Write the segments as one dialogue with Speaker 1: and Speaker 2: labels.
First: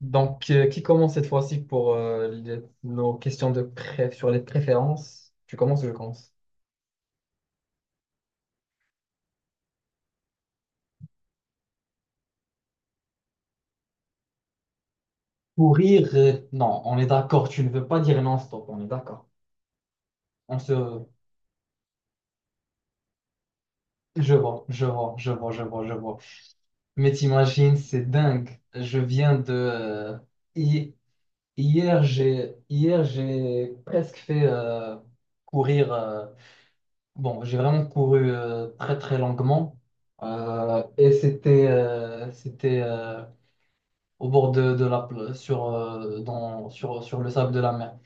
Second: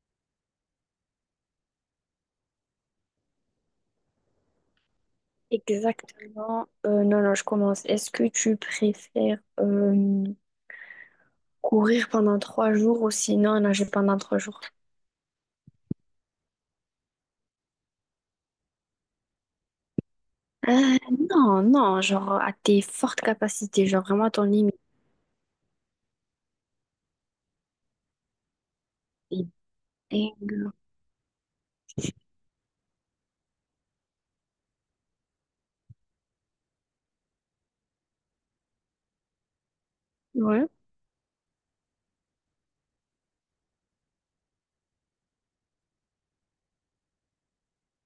Speaker 1: Donc, qui commence cette fois-ci pour nos questions de sur les préférences? Tu commences ou je commence?
Speaker 2: Exactement. Non, non, je commence. Est-ce que tu préfères courir pendant trois jours ou sinon nager pendant trois jours?
Speaker 1: Courir, non, on est d'accord, tu ne veux pas dire non-stop, on est d'accord. On
Speaker 2: Euh,
Speaker 1: se...
Speaker 2: non, non, genre à tes fortes capacités, genre vraiment à
Speaker 1: Je
Speaker 2: ton
Speaker 1: vois,
Speaker 2: limite.
Speaker 1: je vois, je vois, je vois, je vois. Mais t'imagines, c'est dingue. Je viens
Speaker 2: Et-
Speaker 1: de...
Speaker 2: et-
Speaker 1: hi- Hier, j'ai presque fait courir... bon, j'ai vraiment couru très, très longuement.
Speaker 2: Ouais.
Speaker 1: Et c'était... c'était... au bord de la sur, dans, sur le sable de la mer.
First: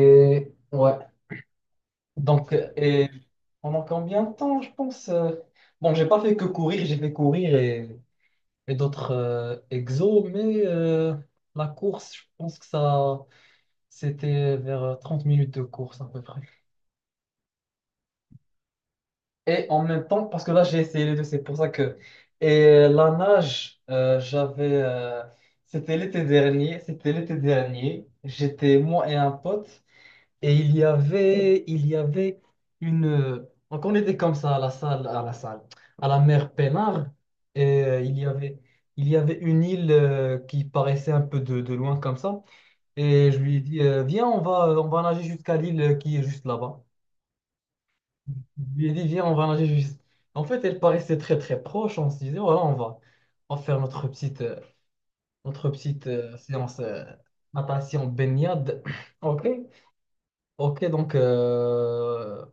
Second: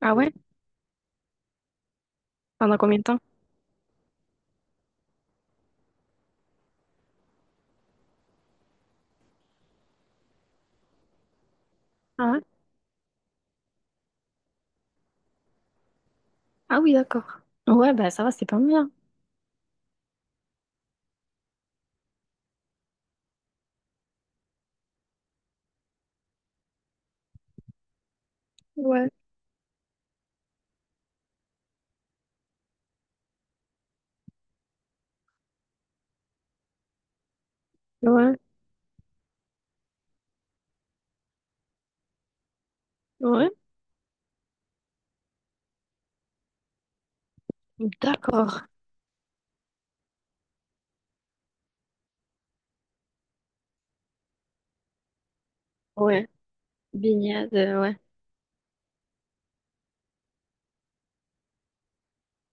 Speaker 2: Ah ouais?
Speaker 1: ouais, donc
Speaker 2: Pendant combien de temps?
Speaker 1: pendant combien de temps, je pense, bon, j'ai pas fait que courir, j'ai fait courir d'autres exos, mais la course, je
Speaker 2: Ah ouais?
Speaker 1: pense que ça c'était vers 30 minutes de course à peu près.
Speaker 2: Ah oui, d'accord. Ouais, bah ça va, c'est pas mal, hein.
Speaker 1: Et en même temps, parce que là, j'ai essayé les deux, c'est pour ça que. Et la nage, j'avais, c'était l'été dernier, c'était l'été dernier. J'étais moi
Speaker 2: Ouais,
Speaker 1: et un pote, et il y avait une. Donc, on était comme ça à la salle, à la mer Pénard, et
Speaker 2: ouais,
Speaker 1: il y avait une île, qui paraissait un peu de loin comme ça. Et je
Speaker 2: ouais.
Speaker 1: lui ai dit, viens, on va nager jusqu'à l'île, qui est juste là-bas. Je
Speaker 2: D'accord.
Speaker 1: lui ai dit, viens, on va nager juste. En fait, elle paraissait très très proche. On se disait, voilà, on va faire notre petite
Speaker 2: Ouais.
Speaker 1: séance,
Speaker 2: Baignade, ouais.
Speaker 1: natation baignade. Ok, ok, donc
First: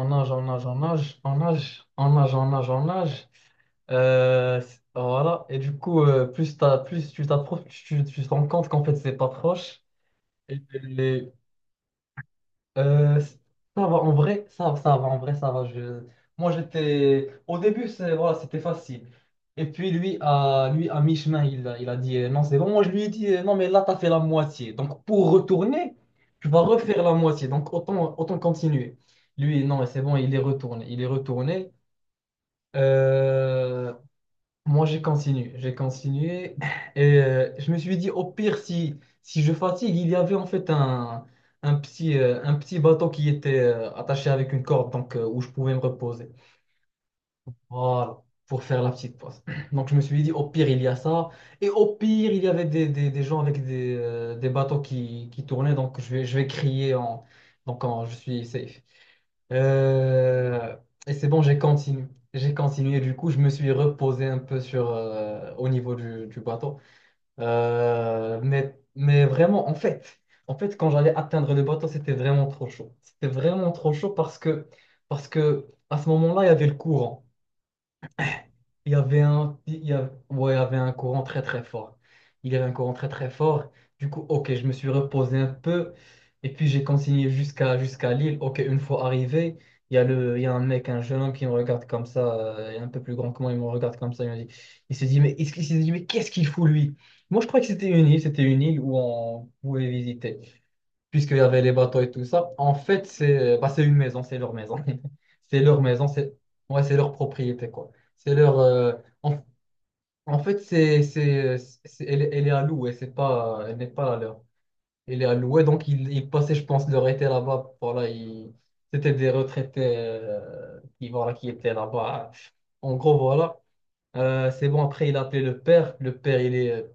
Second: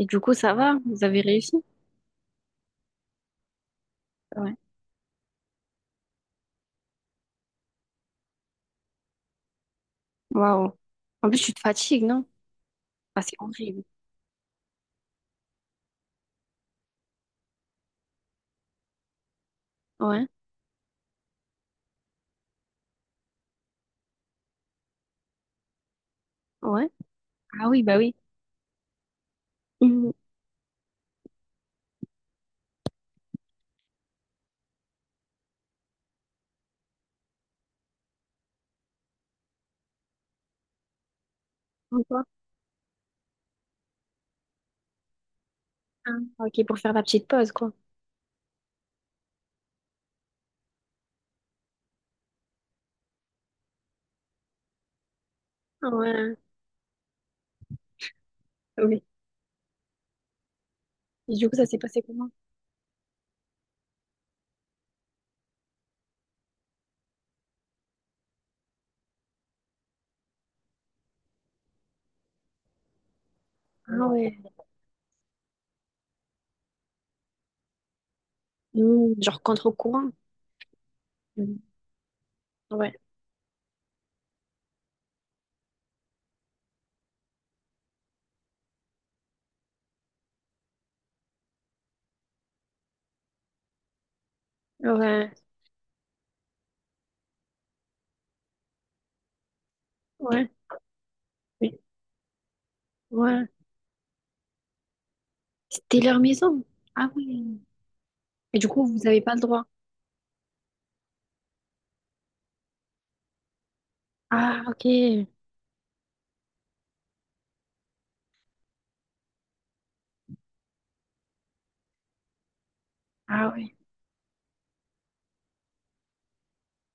Speaker 2: Et du
Speaker 1: nage,
Speaker 2: coup,
Speaker 1: on
Speaker 2: ça
Speaker 1: nage, on
Speaker 2: va? Vous
Speaker 1: nage,
Speaker 2: avez
Speaker 1: on
Speaker 2: réussi?
Speaker 1: nage, on nage, on nage, on nage.
Speaker 2: Ouais.
Speaker 1: Voilà, et du coup, plus tu t'approches, tu te rends compte qu'en fait, c'est pas proche.
Speaker 2: Waouh. En
Speaker 1: Et,
Speaker 2: plus, tu te fatigues, non? Ah,
Speaker 1: Ça
Speaker 2: c'est horrible.
Speaker 1: va, en vrai, ça va, en vrai, ça va. Je... Moi, j'étais... Au début, voilà, c'était facile. Et puis,
Speaker 2: Ouais,
Speaker 1: lui, à mi-chemin, il a dit, non, c'est bon. Moi, je lui ai dit, non, mais là, t'as fait la moitié. Donc, pour retourner, tu vas
Speaker 2: ouais.
Speaker 1: refaire la moitié.
Speaker 2: Ah
Speaker 1: Donc,
Speaker 2: oui, bah oui.
Speaker 1: autant continuer. Lui, non, mais c'est
Speaker 2: Mhm.
Speaker 1: bon, il est retourné. Il est retourné. Euh, moi, j'ai continué et je me suis dit au pire, si je fatigue, il y avait en fait un
Speaker 2: Encore?
Speaker 1: petit bateau qui était attaché avec une corde, donc où je pouvais me
Speaker 2: Ah,
Speaker 1: reposer.
Speaker 2: ok, pour faire la petite pause, quoi.
Speaker 1: Voilà, pour faire la petite pause. Donc je me suis dit, au pire, il y a ça. Et au pire, il y avait des gens avec des bateaux qui tournaient.
Speaker 2: Ah
Speaker 1: Donc je
Speaker 2: ouais,
Speaker 1: vais crier en... Donc je suis safe.
Speaker 2: oui.
Speaker 1: Euh, Et c'est
Speaker 2: Et
Speaker 1: bon,
Speaker 2: du coup,
Speaker 1: j'ai
Speaker 2: ça s'est passé
Speaker 1: continué.
Speaker 2: comment?
Speaker 1: J'ai continué. Du coup, je me suis reposé un peu au niveau du bateau. Mais vraiment, en fait, quand j'allais atteindre le bateau, c'était vraiment trop chaud. C'était vraiment trop
Speaker 2: Ah
Speaker 1: chaud
Speaker 2: ouais.
Speaker 1: parce que à ce moment-là, il y avait le courant. Il y
Speaker 2: Mhm,
Speaker 1: avait
Speaker 2: genre
Speaker 1: un, il y a-
Speaker 2: contre-courant.
Speaker 1: ouais, il y avait un courant très
Speaker 2: Mhm.
Speaker 1: très fort. Il y avait un courant
Speaker 2: Ouais,
Speaker 1: très très fort. Du coup, ok, je me suis reposé un peu. Et puis j'ai continué jusqu'à Lille. Ok, une fois arrivé, il y a un mec, un jeune homme qui me regarde comme ça, il est un peu plus grand que moi, il me regarde comme ça. Il me dit,
Speaker 2: ouais,
Speaker 1: il se dit, mais qu'est-ce qu'il fout lui? Moi, je crois que c'était une île où on pouvait visiter
Speaker 2: ouais,
Speaker 1: puisqu'il y avait les
Speaker 2: oui,
Speaker 1: bateaux et tout ça. En fait,
Speaker 2: ouais.
Speaker 1: c'est une maison, c'est leur maison. C'est leur
Speaker 2: C'était
Speaker 1: maison,
Speaker 2: leur
Speaker 1: c'est,
Speaker 2: maison.
Speaker 1: ouais, c'est leur
Speaker 2: Ah oui.
Speaker 1: propriété, quoi. C'est
Speaker 2: Et
Speaker 1: leur.
Speaker 2: du coup, vous n'avez pas
Speaker 1: En,
Speaker 2: le droit.
Speaker 1: en fait, elle est à louer, c'est pas, elle n'est pas la leur.
Speaker 2: Ah,
Speaker 1: Elle est
Speaker 2: ok.
Speaker 1: à louer, donc ils passaient, je pense, leur été là-bas. Voilà, c'était des retraités, voilà, qui étaient là-bas. En gros,
Speaker 2: Ah
Speaker 1: voilà.
Speaker 2: oui.
Speaker 1: C'est bon, après, il a appelé le père. Le père, il est.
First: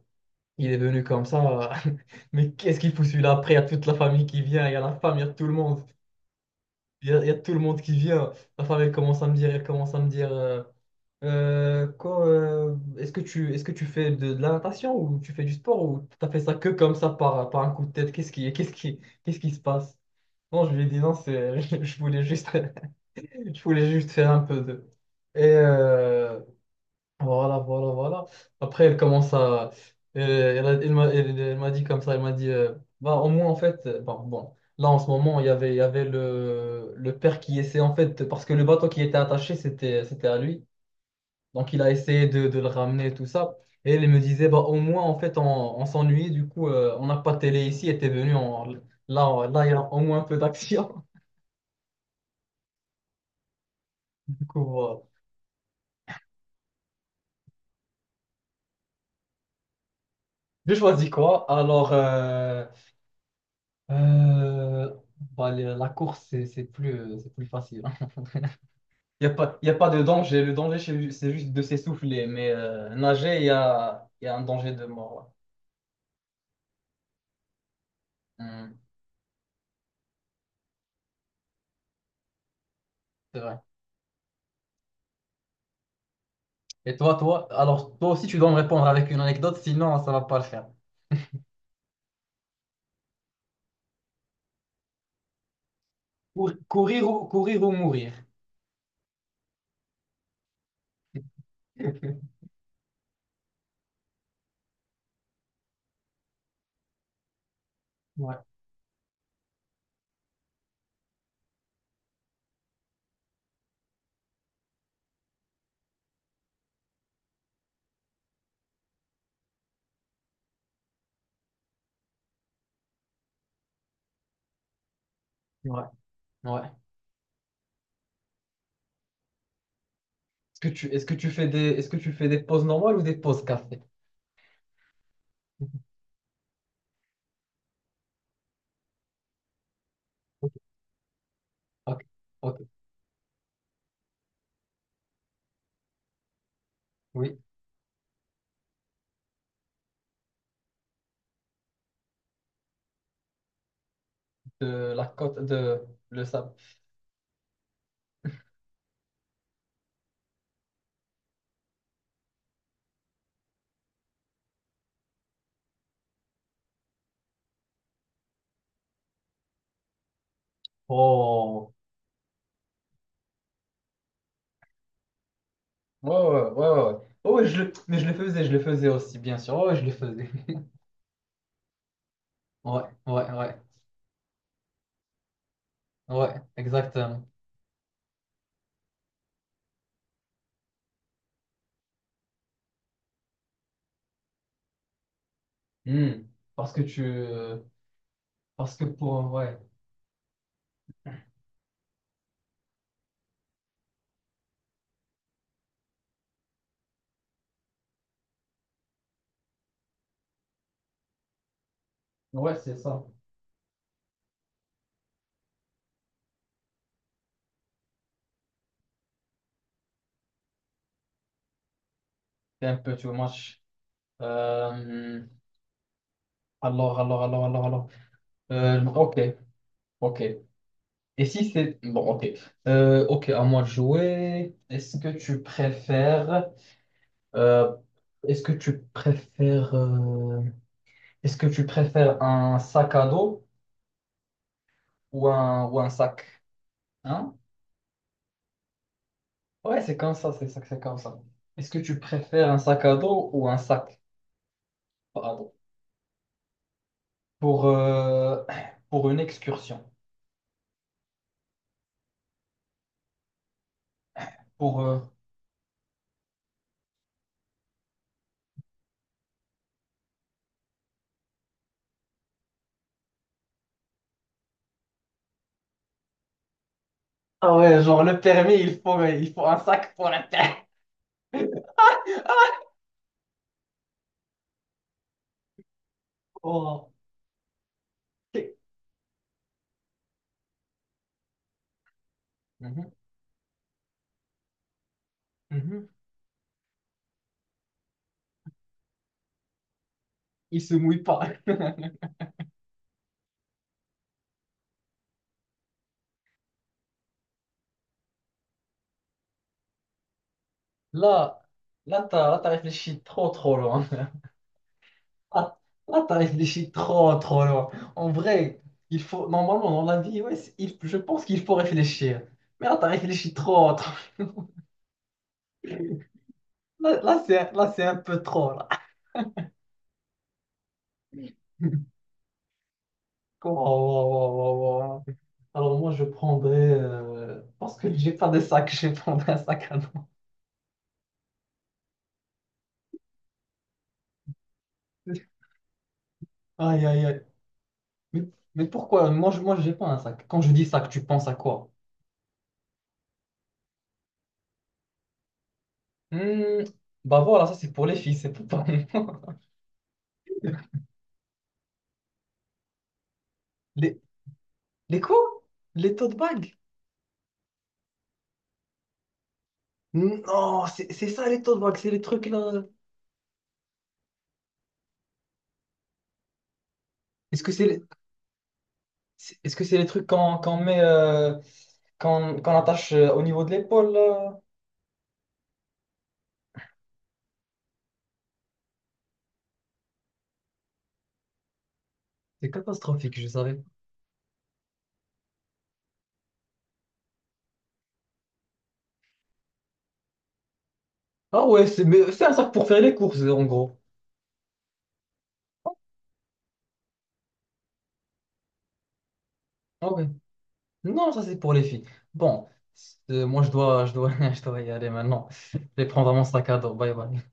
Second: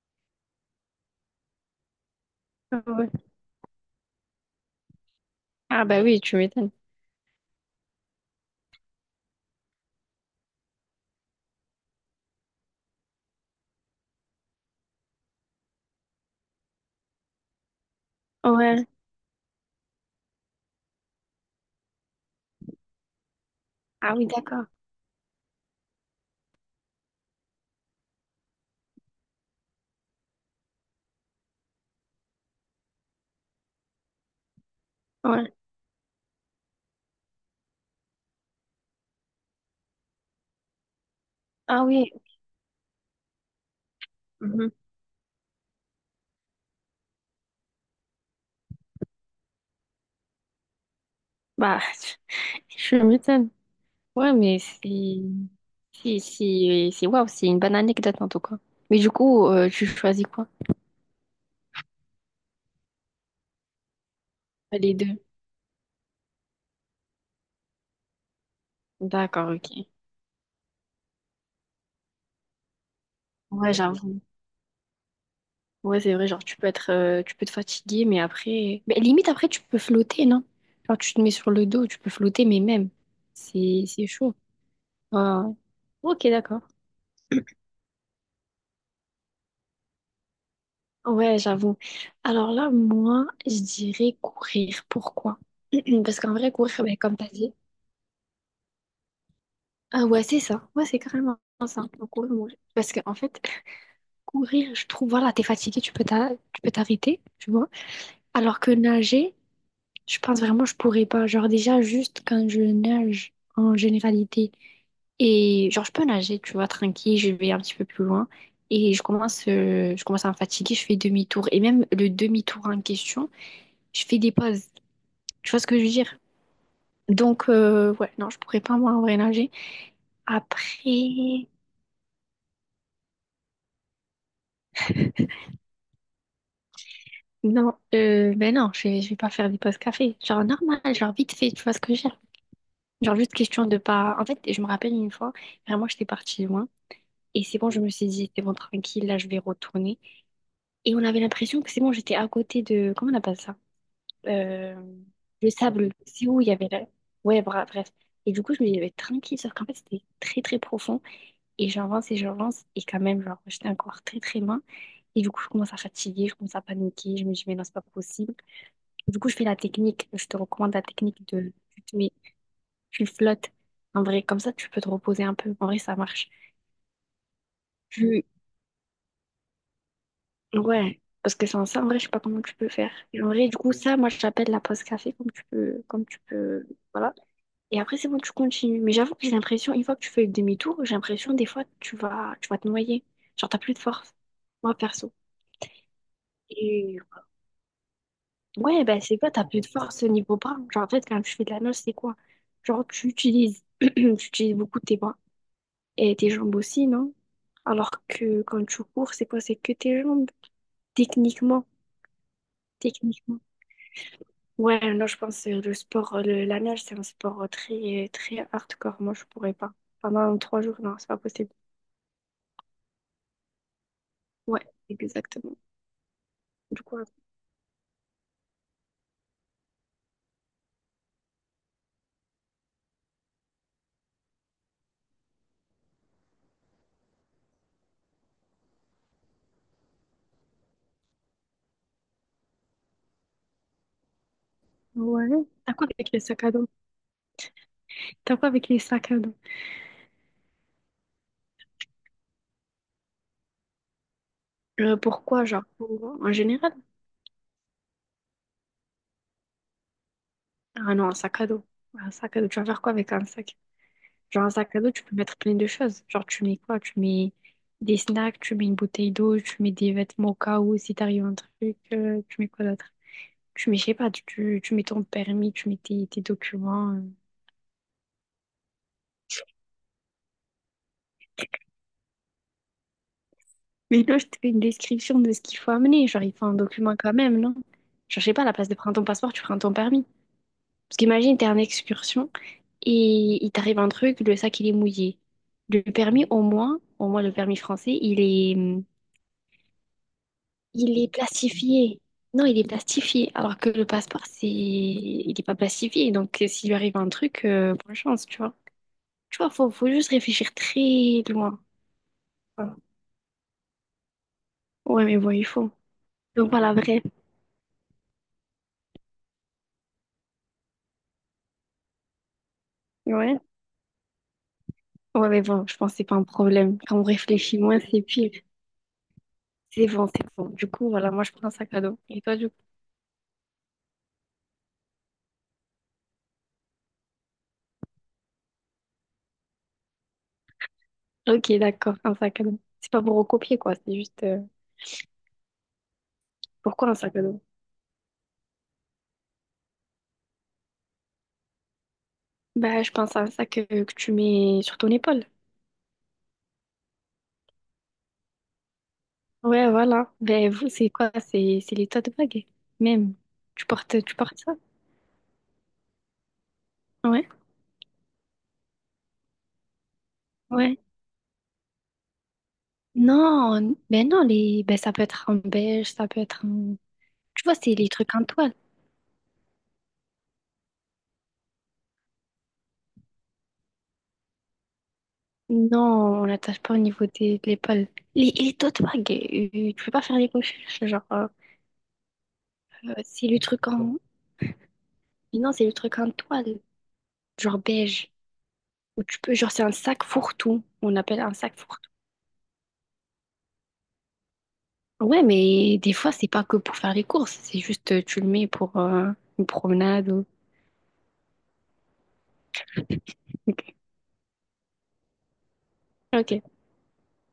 Speaker 1: Il est venu comme ça. Mais qu'est-ce
Speaker 2: Ah
Speaker 1: qu'il fout
Speaker 2: ouais.
Speaker 1: celui-là? Après, il y a toute la famille qui vient, il y a la femme, il y a tout le
Speaker 2: Ah
Speaker 1: monde.
Speaker 2: bah oui, tu m'étonnes.
Speaker 1: Il y a tout le monde qui vient. La femme, elle commence à me dire, quoi, est-ce que tu fais de la natation ou tu fais du sport ou t'as fait ça que comme ça par un coup de tête?
Speaker 2: Ouais.
Speaker 1: Qu'est-ce qui se passe? Non, je lui ai dit non, c'est, je voulais juste
Speaker 2: Ah oui,
Speaker 1: faire un peu
Speaker 2: d'accord.
Speaker 1: de. Et, voilà, voilà, voilà. Après, elle commence à, elle m'a dit comme ça, elle m'a dit, bah, au moins, en fait, bon, là, en ce moment,
Speaker 2: Ouais.
Speaker 1: il y avait le père qui essayait, en fait, parce que le bateau qui était attaché, c'était à lui. Donc, il
Speaker 2: Ah
Speaker 1: a
Speaker 2: oui.
Speaker 1: essayé de le ramener, et tout ça. Et elle me disait, bah,
Speaker 2: Mhm.
Speaker 1: au moins, en fait, on s'ennuyait, du coup, on n'a pas de télé ici, était venu, là, il y a au moins un peu d'action.
Speaker 2: Bah, tu m'étonnes. Ouais,
Speaker 1: Du
Speaker 2: mais
Speaker 1: coup,
Speaker 2: c'est
Speaker 1: voilà.
Speaker 2: si si c'est waouh, c'est une bonne anecdote en tout cas. Mais du coup, tu choisis quoi?
Speaker 1: J'ai choisi quoi? Alors, Euh,
Speaker 2: Les deux.
Speaker 1: bah, la course, c'est plus facile, hein. Il n'y a
Speaker 2: D'accord,
Speaker 1: pas, y a
Speaker 2: ok.
Speaker 1: pas de danger. Le danger, c'est juste de s'essouffler. Mais nager,
Speaker 2: Ouais, j'avoue.
Speaker 1: y a un danger de mort.
Speaker 2: Ouais, c'est vrai, genre tu peux être tu peux te fatiguer mais
Speaker 1: Ouais. Hmm.
Speaker 2: après mais limite après tu peux flotter, non? Genre tu te mets sur le dos, tu peux flotter mais même
Speaker 1: C'est vrai.
Speaker 2: c'est chaud. Ouais, ouais. OK, d'accord.
Speaker 1: Et toi, toi, alors toi aussi, tu dois me répondre avec une anecdote, sinon ça va pas le faire.
Speaker 2: Ouais, j'avoue. Alors là, moi, je dirais courir. Pourquoi? Parce qu'en vrai, courir, ben, comme t'as dit,
Speaker 1: Courir ou mourir.
Speaker 2: ah ouais, c'est ça. Ouais, c'est carrément ça. Le courir, mourir. Parce que, en fait, courir, je trouve, voilà, t'es fatigué, tu peux t'arrêter, tu vois.
Speaker 1: Ouais,
Speaker 2: Alors que nager, je pense vraiment, je pourrais pas. Genre, déjà, juste quand je nage en généralité, et genre, je peux nager, tu vois, tranquille, je vais un petit peu plus loin. Et je commence à me fatiguer, je fais demi-tour. Et même le demi-tour en question, je fais des pauses. Tu vois ce que
Speaker 1: ouais,
Speaker 2: je veux dire?
Speaker 1: ouais.
Speaker 2: Donc, ouais, non, je pourrais pas, moi, en vrai, nager. Après.
Speaker 1: Est-ce que tu fais des pauses normales ou des pauses café?
Speaker 2: Non, ben non, je vais pas faire des pauses café. Genre
Speaker 1: Ok,
Speaker 2: normal, genre vite fait, tu vois ce que je veux dire.
Speaker 1: ok, ok.
Speaker 2: Genre juste question de pas. En fait, je me rappelle une fois, vraiment, j'étais partie loin.
Speaker 1: Oui.
Speaker 2: Et c'est bon, je me suis dit, c'est bon, tranquille, là, je vais retourner. Et on avait l'impression que c'est bon, j'étais à côté de. Comment on appelle ça? Euh,
Speaker 1: De la côte
Speaker 2: le
Speaker 1: de
Speaker 2: sable.
Speaker 1: le
Speaker 2: C'est où il
Speaker 1: sable.
Speaker 2: y avait la... Ouais, bref. Et du coup, je me disais, tranquille, sauf qu'en fait, c'était très, très profond. Et j'avance et j'avance. Et quand même, genre, j'étais encore très, très loin. Et du coup, je commence à fatiguer, je commence à paniquer. Je me dis, mais non, c'est pas possible. Du coup, je fais la technique. Je te recommande la technique de
Speaker 1: Oh.
Speaker 2: tu te mets, tu flottes. En vrai, comme ça, tu peux te reposer un peu. En vrai, ça
Speaker 1: Ouais,
Speaker 2: marche.
Speaker 1: ouais, ouais, ouais, ouais. Oh, ouais, je le... Mais
Speaker 2: Tu...
Speaker 1: je le faisais aussi, bien sûr. Oh, ouais, je le faisais.
Speaker 2: Ouais, parce que sans ça, en vrai, je sais pas comment tu peux
Speaker 1: Ouais,
Speaker 2: faire. Et en
Speaker 1: ouais,
Speaker 2: vrai,
Speaker 1: ouais.
Speaker 2: du coup, ça, moi, je l'appelle la pause café, comme tu
Speaker 1: Ouais,
Speaker 2: peux, voilà.
Speaker 1: exactement.
Speaker 2: Et après, c'est bon, tu continues. Mais j'avoue que j'ai l'impression, une fois que tu fais le demi-tour, j'ai l'impression, des fois, tu vas te noyer. Genre, t'as plus de force. Moi, perso.
Speaker 1: Hmm. Parce que
Speaker 2: Et
Speaker 1: tu... parce que
Speaker 2: ouais, ben, c'est
Speaker 1: pour...
Speaker 2: quoi, t'as
Speaker 1: Ouais.
Speaker 2: plus de force au niveau bras. Genre, en fait, quand tu fais de la nage, c'est quoi? Genre, tu utilises beaucoup tes bras. Et tes jambes aussi, non? Alors que quand tu cours, c'est quoi? C'est que tes jambes. Techniquement.
Speaker 1: Ouais, c'est ça.
Speaker 2: Techniquement. Ouais, non, je pense que le sport, la nage, c'est un sport très, très hardcore. Moi, je pourrais pas. Pendant trois jours, non, c'est pas possible.
Speaker 1: C'est un peu too much.
Speaker 2: Ouais,
Speaker 1: Euh,
Speaker 2: exactement. Du coup,
Speaker 1: Alors, alors. Ok, ok. Et si c'est... Bon, ok. Ok, à moi de jouer. Est-ce que tu préfères... euh, Est-ce que tu préfères... Est-ce que tu préfères un sac à dos
Speaker 2: ouais. T'as
Speaker 1: ou
Speaker 2: quoi
Speaker 1: un
Speaker 2: avec les
Speaker 1: sac?
Speaker 2: sacs à dos?
Speaker 1: Hein?
Speaker 2: T'as quoi avec les sacs à dos?
Speaker 1: Ouais, c'est comme ça, c'est comme ça. Est-ce que tu préfères un sac à dos ou un sac pas à
Speaker 2: Pourquoi,
Speaker 1: dos
Speaker 2: genre, en général?
Speaker 1: pour, euh, pour une excursion?
Speaker 2: Ah non, un sac à dos. Un sac à dos. Tu vas faire quoi avec un sac? Genre, un sac
Speaker 1: Pour,
Speaker 2: à dos,
Speaker 1: euh,
Speaker 2: tu peux mettre plein de choses. Genre, tu mets quoi? Tu mets des snacks, tu mets une bouteille d'eau, tu mets des vêtements au cas où, si t'arrive un truc, tu mets quoi d'autre? Tu mets, je sais pas, tu mets ton permis, tu mets tes documents.
Speaker 1: Ah ouais, genre le permis, il faut un sac pour la terre.
Speaker 2: Mais là, je te fais une description de ce qu'il faut amener. Genre, il faut un
Speaker 1: Oh.
Speaker 2: document quand même, non? Genre, je sais pas, à la place de prendre ton passeport, tu prends ton permis. Parce qu'imagine, t'es en excursion
Speaker 1: Mhm,
Speaker 2: et il t'arrive un truc, le sac, il est mouillé. Le
Speaker 1: mhm.
Speaker 2: permis, au moins le permis français, il est,
Speaker 1: Il se
Speaker 2: il
Speaker 1: mouille
Speaker 2: est
Speaker 1: pas.
Speaker 2: plastifié. Non, il est plastifié. Alors que le passeport, c'est... il n'est pas plastifié. Donc, s'il lui arrive un truc, bonne chance, tu vois. Tu vois, faut juste réfléchir très
Speaker 1: Là,
Speaker 2: loin.
Speaker 1: Là, là, t'as
Speaker 2: Voilà.
Speaker 1: réfléchi trop, trop loin.
Speaker 2: Ouais, mais bon, il
Speaker 1: Ah.
Speaker 2: faut.
Speaker 1: Là, t'as
Speaker 2: Donc,
Speaker 1: réfléchi
Speaker 2: voilà, vrai.
Speaker 1: trop, trop loin. En vrai, il faut, normalement, dans la vie, ouais, je pense qu'il faut réfléchir. Mais là, t'as réfléchi
Speaker 2: Ouais.
Speaker 1: trop, trop.
Speaker 2: Ouais, mais bon, je pense que c'est pas un problème. Quand on
Speaker 1: Là,
Speaker 2: réfléchit moins,
Speaker 1: c'est un
Speaker 2: c'est
Speaker 1: peu
Speaker 2: pire.
Speaker 1: trop, là.
Speaker 2: C'est bon, c'est bon. Du coup, voilà, moi, je prends un sac à dos. Et toi, du coup?
Speaker 1: Waouh, waouh, waouh, waouh, waouh. Alors moi, je prendrais... parce que j'ai pas de sac, je prendrais un sac à dos.
Speaker 2: Ok, d'accord, un sac à dos. C'est pas pour recopier, quoi.
Speaker 1: Aïe,
Speaker 2: Pourquoi un
Speaker 1: aïe,
Speaker 2: sac
Speaker 1: aïe.
Speaker 2: à dos?
Speaker 1: Mais, mais pourquoi? Moi, j'ai pas un sac. Quand je dis sac, tu penses à quoi?
Speaker 2: Bah, je pense à un sac que tu mets sur ton épaule.
Speaker 1: Hmm, bah voilà, ça, c'est pour les filles, c'est pas pour moi.
Speaker 2: Ouais, voilà. Ben, vous, c'est quoi? C'est les tote bags, même.
Speaker 1: Les,
Speaker 2: Tu portes ça?
Speaker 1: les quoi? Les tote bags?
Speaker 2: Ouais.
Speaker 1: Non,
Speaker 2: Ouais.
Speaker 1: c'est ça, les tote bags, c'est les trucs, là.
Speaker 2: Non, ben non, les... ben, ça peut être en beige, ça peut être en...
Speaker 1: Est-ce
Speaker 2: Tu
Speaker 1: que
Speaker 2: vois,
Speaker 1: c'est
Speaker 2: c'est
Speaker 1: les,
Speaker 2: les trucs en toile.
Speaker 1: est-ce que c'est les trucs qu'on met... qu'on attache, au niveau de l'épaule, là?
Speaker 2: Non, on l'attache pas au niveau de l'épaule. Les tote bags, tu peux pas faire les coquilles, genre,
Speaker 1: C'est catastrophique, je
Speaker 2: c'est le
Speaker 1: savais.
Speaker 2: truc en... Non, c'est le truc en toile, genre beige. Ou tu peux, genre, c'est un sac fourre-tout. On appelle un
Speaker 1: Ah
Speaker 2: sac
Speaker 1: ouais, c'est mais c'est un sac pour faire les courses, en gros.
Speaker 2: ouais, mais des fois, c'est pas que pour faire les courses, c'est juste tu le mets pour une
Speaker 1: Ah ouais.
Speaker 2: promenade ou...
Speaker 1: Non, ça c'est pour les filles. Bon, moi je
Speaker 2: Ok.
Speaker 1: dois, je dois y aller maintenant. Je vais prendre mon sac
Speaker 2: Ok.
Speaker 1: à dos. Bye bye.